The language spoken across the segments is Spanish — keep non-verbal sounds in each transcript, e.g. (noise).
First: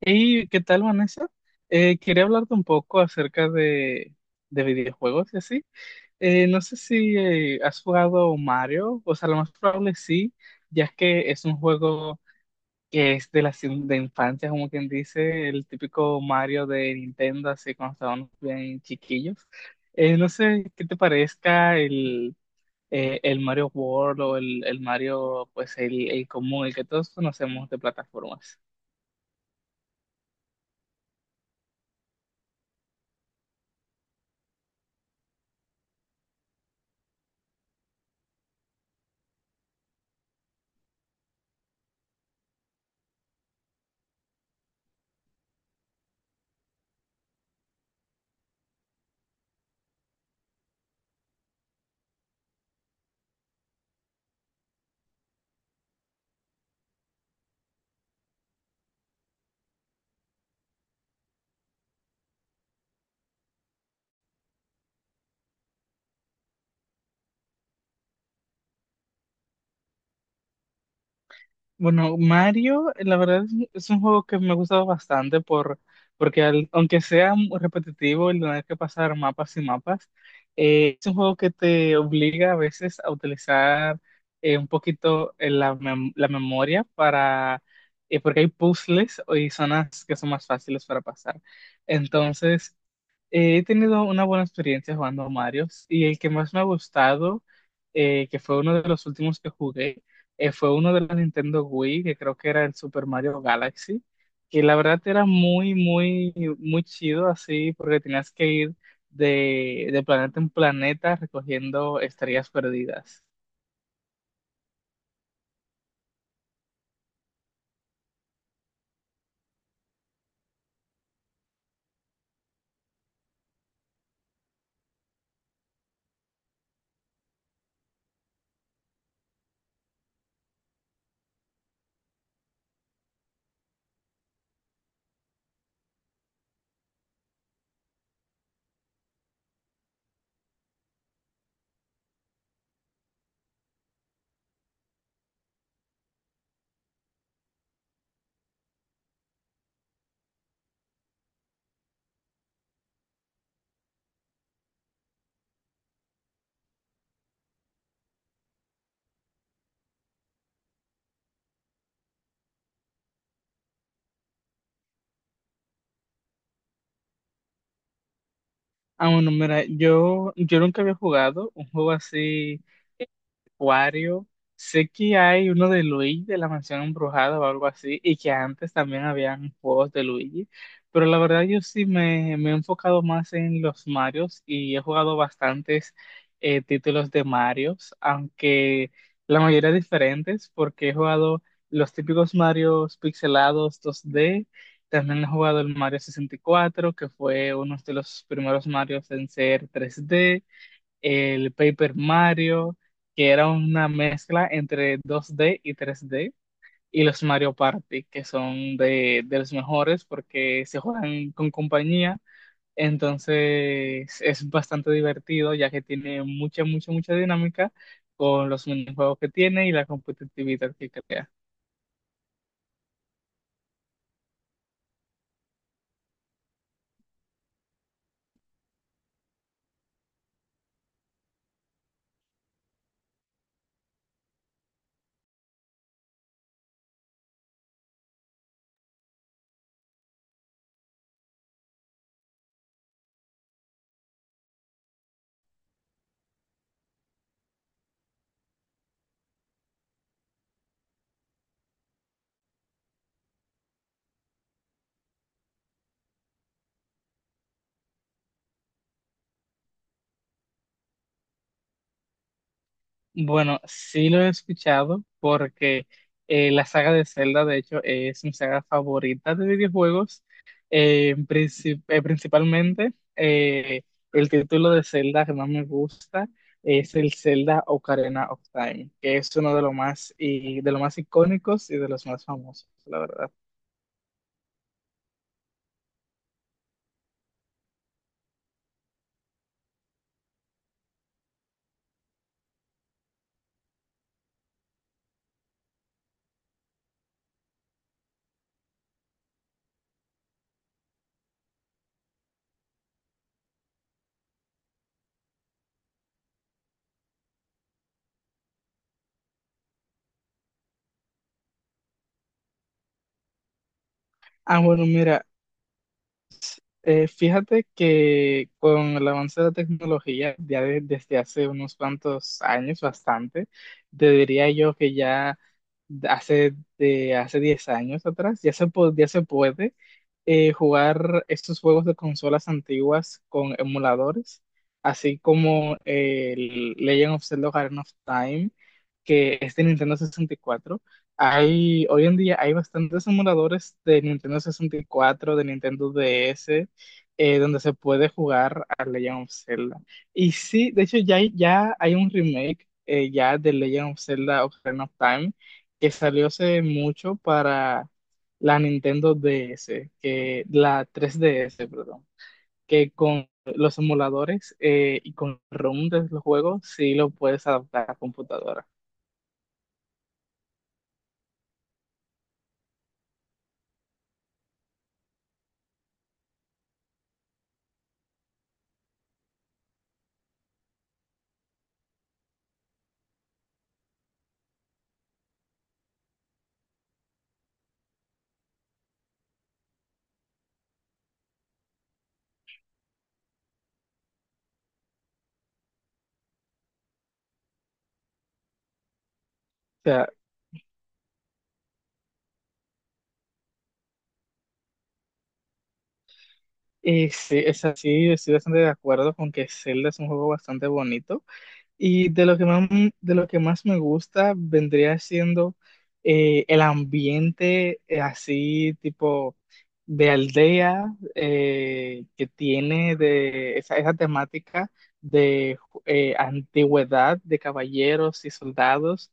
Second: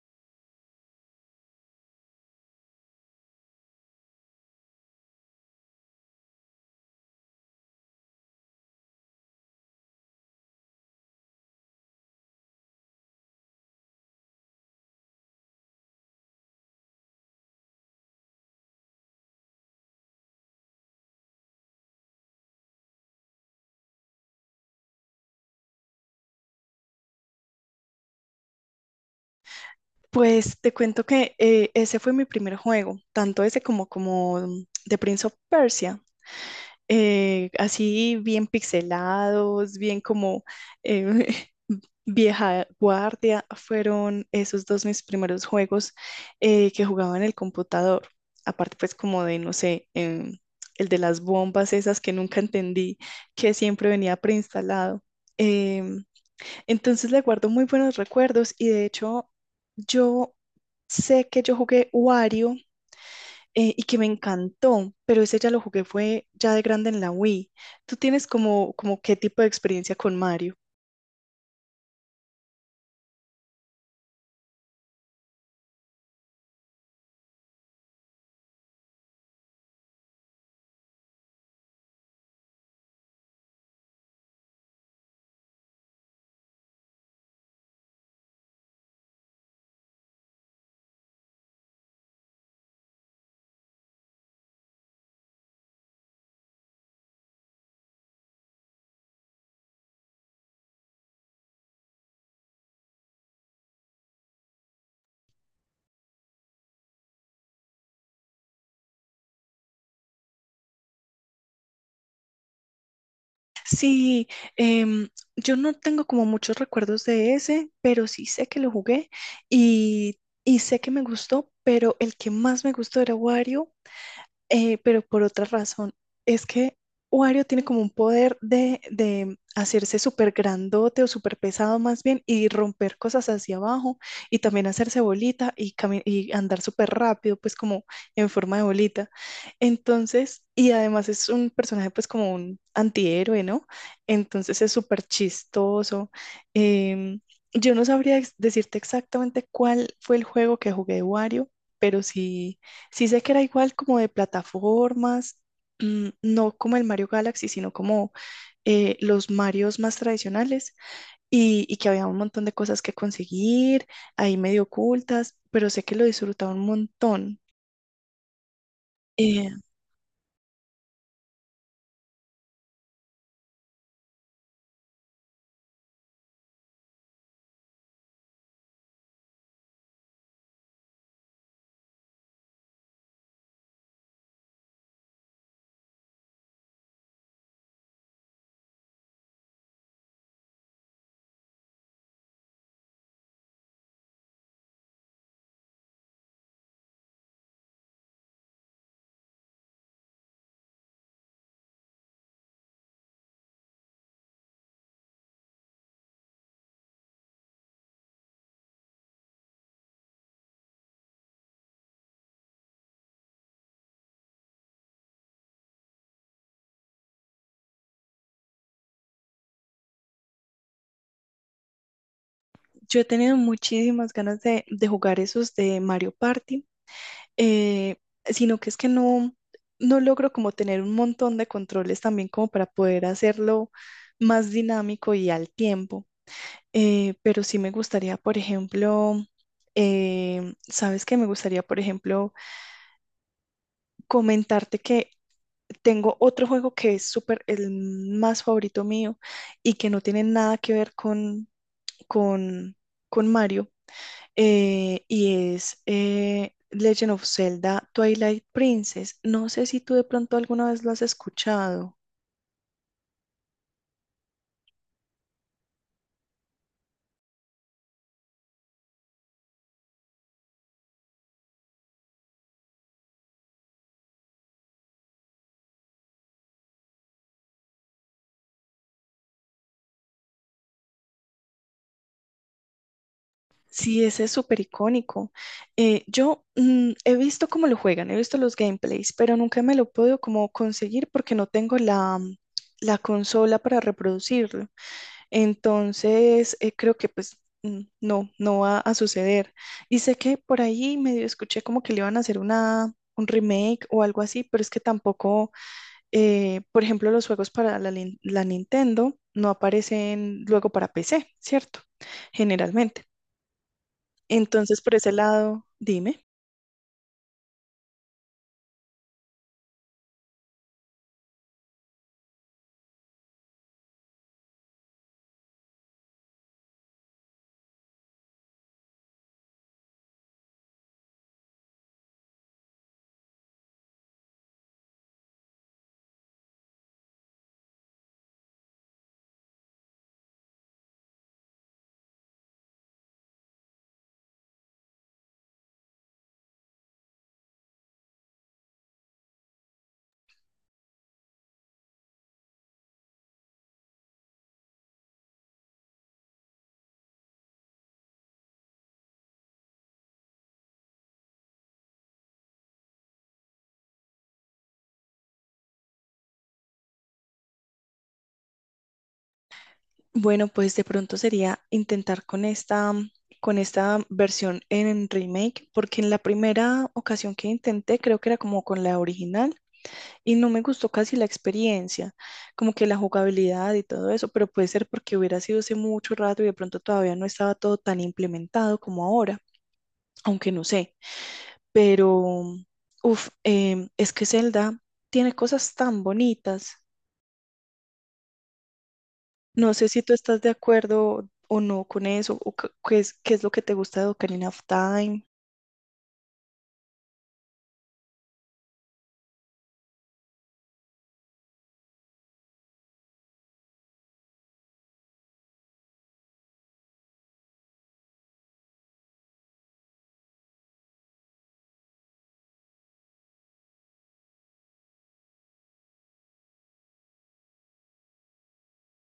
¿Y qué tal, Vanessa? Quería hablarte un poco acerca de videojuegos y así. No sé si has jugado Mario, o sea, lo más probable sí, ya que es un juego que es de de infancia, como quien dice, el típico Mario de Nintendo, así cuando estábamos bien chiquillos. No sé qué te parezca el Mario World o el Mario, pues el común, el que todos conocemos de plataformas. Pues te cuento que ese fue mi primer juego, tanto ese como The Prince of Persia, así bien pixelados, bien como eh, (laughs) vieja guardia, fueron esos dos mis primeros juegos que jugaba en el computador, aparte pues como de, no sé, el de las bombas esas que nunca entendí, que siempre venía preinstalado. Em, entonces le guardo muy buenos recuerdos y de hecho yo sé que yo jugué Wario y que me encantó, pero ese ya lo jugué fue ya de grande en la Wii. ¿Tú tienes como qué tipo de experiencia con Mario? Bueno, Mario, la verdad es un juego que me ha gustado bastante porque aunque sea muy repetitivo el tener que pasar mapas y mapas, es un juego que te obliga a veces a utilizar un poquito la memoria para, porque hay puzzles y zonas que son más fáciles para pasar. Entonces, he tenido una buena experiencia jugando a Mario, y el que más me ha gustado, que fue uno de los últimos que jugué, fue uno de los Nintendo Wii, que creo que era el Super Mario Galaxy, que la verdad era muy chido así, porque tenías que ir de planeta en planeta recogiendo estrellas perdidas. Sí, em, yo no tengo como muchos recuerdos de ese, pero sí sé que lo jugué y, y sé que me gustó, pero el que más me gustó era Wario, pero por otra razón, es que Wario tiene como un poder de hacerse súper grandote o súper pesado más bien y romper cosas hacia abajo y también hacerse bolita y, y andar súper rápido, pues como en forma de bolita. Entonces, y además es un personaje pues como un antihéroe, ¿no? Entonces es súper chistoso. Em, yo no sabría decirte exactamente cuál fue el juego que jugué de Wario, pero sí sé que era igual como de plataformas, mm, no como el Mario Galaxy, sino como los Marios más tradicionales y que había un montón de cosas que conseguir, ahí medio ocultas, pero sé que lo disfrutaba un montón. Ah, bueno, Eh, mira, yo nunca había jugado un juego así Acuario. Sé que hay uno de Luigi de la Mansión Embrujada o algo así, y que antes también habían juegos de Luigi, pero la verdad yo me he enfocado más en los Marios, y he jugado bastantes títulos de Marios, aunque la mayoría diferentes, porque he jugado los típicos Marios pixelados 2D, también he jugado el Mario 64, que fue uno de los primeros Marios en ser 3D, el Paper Mario, que era una mezcla entre 2D y 3D, y los Mario Party, que son de los mejores porque se juegan con compañía. Entonces es bastante divertido, ya que tiene mucha dinámica con los minijuegos que tiene y la competitividad que crea. yo he tenido muchísimas ganas de jugar esos de Mario Party, eh, sino que es que no logro como tener un montón de controles también como para poder hacerlo más dinámico y al tiempo. Pero sí me gustaría, por ejemplo, ¿sabes que me gustaría, por ejemplo, comentarte que tengo otro juego que es súper, el más favorito mío y que no tiene nada que ver con, con Mario, y es Legend of Zelda Twilight Princess? No sé si tú de pronto alguna vez lo has escuchado. Bueno, sí lo he escuchado porque la saga de Zelda, de hecho, es mi saga favorita de videojuegos. Principalmente, el título de Zelda que más me gusta es el Zelda Ocarina of Time, que es uno de los más, y de los más icónicos y de los más famosos, la verdad. Sí, ese es súper icónico. Yo he visto cómo lo juegan, he visto los gameplays, pero nunca me lo puedo como conseguir porque no tengo la, mm, la consola para reproducirlo. Entonces, creo que pues mm, no, no va a suceder. Y sé que por ahí medio escuché como que le iban a hacer un remake o algo así, pero es que tampoco, por ejemplo, los juegos para la, la Nintendo no aparecen luego para PC, ¿cierto? Generalmente. Ah, Entonces, bueno, por ese mira, lado, dime. Fíjate que con el avance de la tecnología, ya desde hace unos cuantos años, bastante, te diría yo que ya hace 10 años atrás, ya se puede jugar estos juegos de consolas antiguas con emuladores, así como el Legend of Zelda Ocarina of Time, que es de Nintendo 64. Hoy en día hay bastantes emuladores de Nintendo 64, de Nintendo DS, donde se puede jugar a Legend of Zelda. Y sí, de hecho ya hay un remake ya de Legend of Zelda Ocarina of Time que salió hace mucho para la Nintendo DS, que, la 3DS, perdón, que con los emuladores y con ROM de los juegos sí lo puedes adaptar a computadora. Bueno, pues de pronto sería intentar con esta versión en remake, porque en la primera ocasión que intenté, creo que era como con la original y no me gustó casi la experiencia, como que la jugabilidad y todo eso, pero puede ser porque hubiera sido hace mucho rato y de pronto todavía no estaba todo tan implementado como ahora, aunque no sé, pero, uff, es que Zelda tiene cosas tan bonitas. No O sé si sea, tú estás de acuerdo o no con eso, o qué es, qué es lo que te gusta de Ocarina of Time. y sí, es así, estoy bastante de acuerdo con que Zelda es un juego bastante bonito. Y de lo que más me gusta vendría siendo el ambiente así tipo de aldea que tiene de esa temática de antigüedad de caballeros y soldados.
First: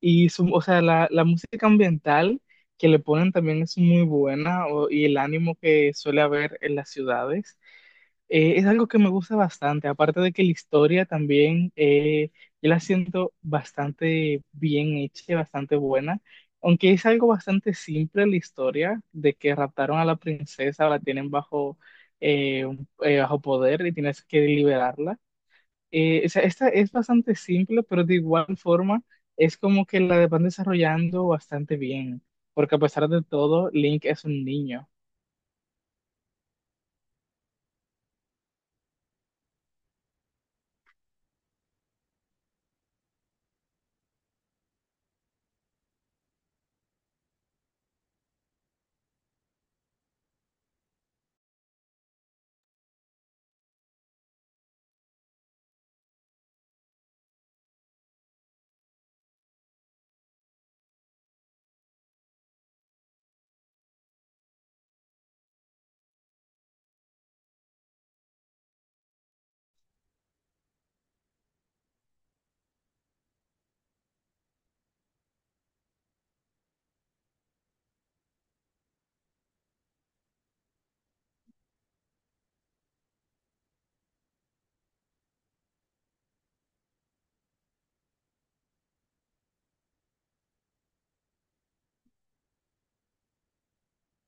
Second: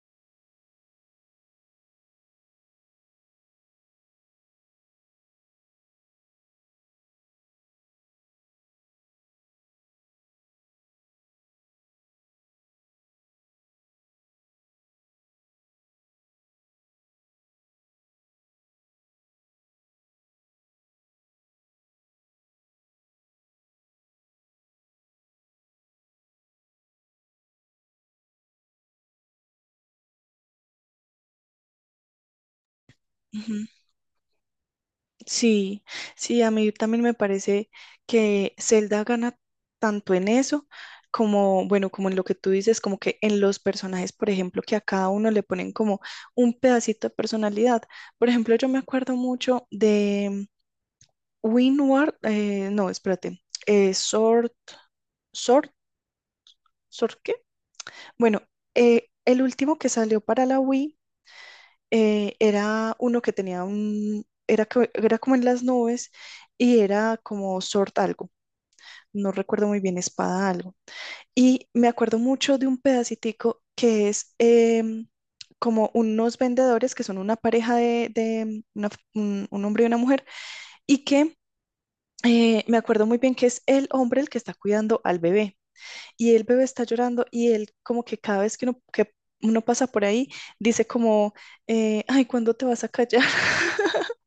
O sea, la música ambiental que le ponen también es muy buena, y el ánimo que suele haber en las ciudades. Es algo que me gusta bastante, aparte de que la historia también, yo la siento bastante bien hecha, bastante buena, aunque es algo bastante simple la historia de que raptaron a la princesa, la tienen bajo, bajo poder, y tienes que liberarla. O sea, esta es bastante simple, pero de igual forma es como que la van desarrollando bastante bien, porque a pesar de Ujú. todo, Link es un niño. Sí, sí, a mí también me parece que Zelda gana tanto en eso como, bueno, como en lo que tú dices, como que en los personajes, por ejemplo, que a cada uno le ponen como un pedacito de personalidad. Por ejemplo, yo me acuerdo mucho de Winward, no, espérate, eh, Sword, Sword, ¿Sword qué? Bueno, el último que salió para la Wii era uno que tenía era como en las nubes y era como Sword algo, no recuerdo muy bien, espada algo. Y me acuerdo mucho de un pedacitico que es como unos vendedores que son una pareja de un hombre y una mujer y que me acuerdo muy bien que es el hombre el que está cuidando al bebé. Y el bebé está llorando y él como que cada vez que uno pasa por ahí dice como, ay, ¿cuándo te vas a callar? (laughs)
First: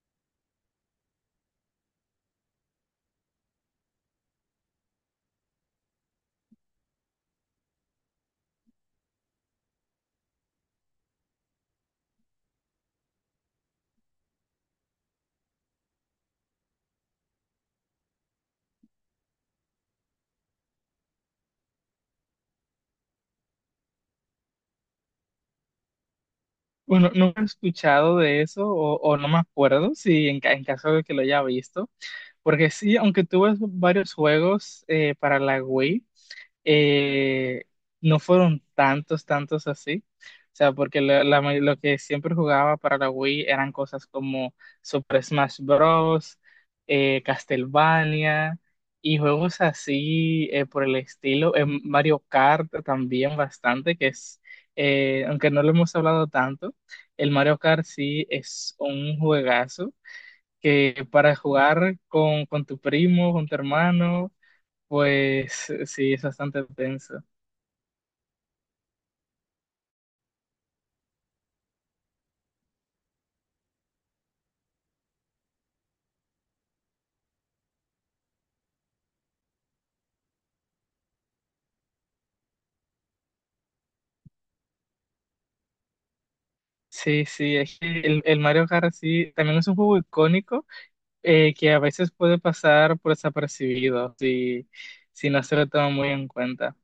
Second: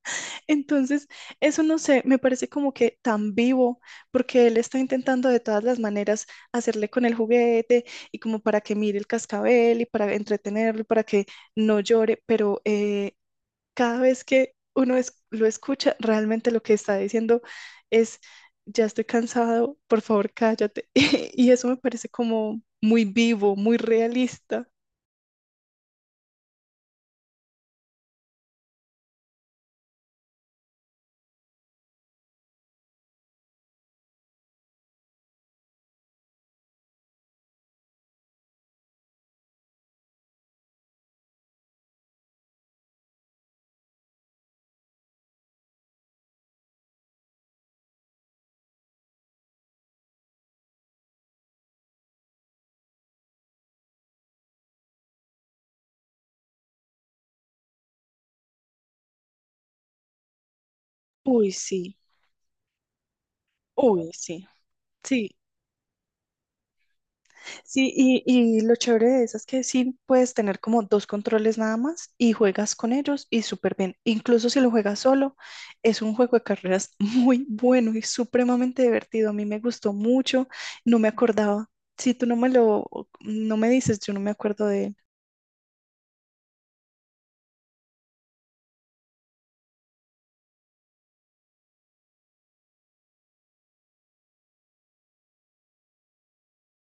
Entonces, eso no sé, me parece como que tan vivo, porque él está intentando de todas las maneras hacerle con el juguete y como para que mire el cascabel y para entretenerlo y para que no llore, pero cada vez que uno lo escucha, realmente lo que está diciendo es, ya estoy cansado, por favor, cállate. (laughs) Y eso me parece como muy vivo, muy realista. Bueno, nunca he escuchado de eso, o no me acuerdo si en caso de que lo haya visto, porque sí, aunque tuve varios juegos para la Wii, eh, no fueron tantos así. O sea, porque lo que siempre jugaba para la Wii eran cosas como Super Smash Bros., Castlevania y juegos así por el estilo. En Mario Kart también bastante, aunque no lo hemos hablado tanto, el Mario Kart sí es un juegazo que para Uy, sí, jugar con tu primo, con tu uy, hermano, sí. Sí, pues sí, es bastante tenso. sí, y lo chévere de eso es que sí puedes tener como dos controles nada más y juegas con ellos y súper bien. Incluso si lo juegas solo, es un juego de carreras (laughs) muy bueno y supremamente divertido. A mí me gustó mucho, no me acordaba. Si tú no me lo, no me dices, yo no me acuerdo de él. Sí, sí, es que el Mario Kart sí, también es un juego icónico, que a veces puede pasar por desapercibido si no se lo toma muy en cuenta.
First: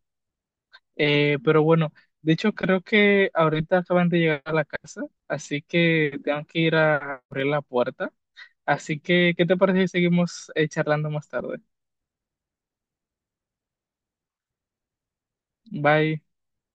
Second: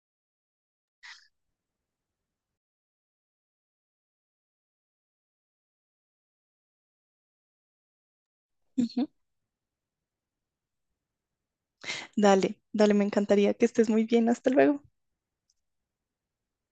Pero bueno, de hecho creo que ahorita acaban de llegar a la casa, así que tengo que ir a abrir la puerta. Así Ujú. que, ¿qué te parece si seguimos charlando más tarde? Dale, dale, me encantaría que estés muy bien. Hasta luego. Bye.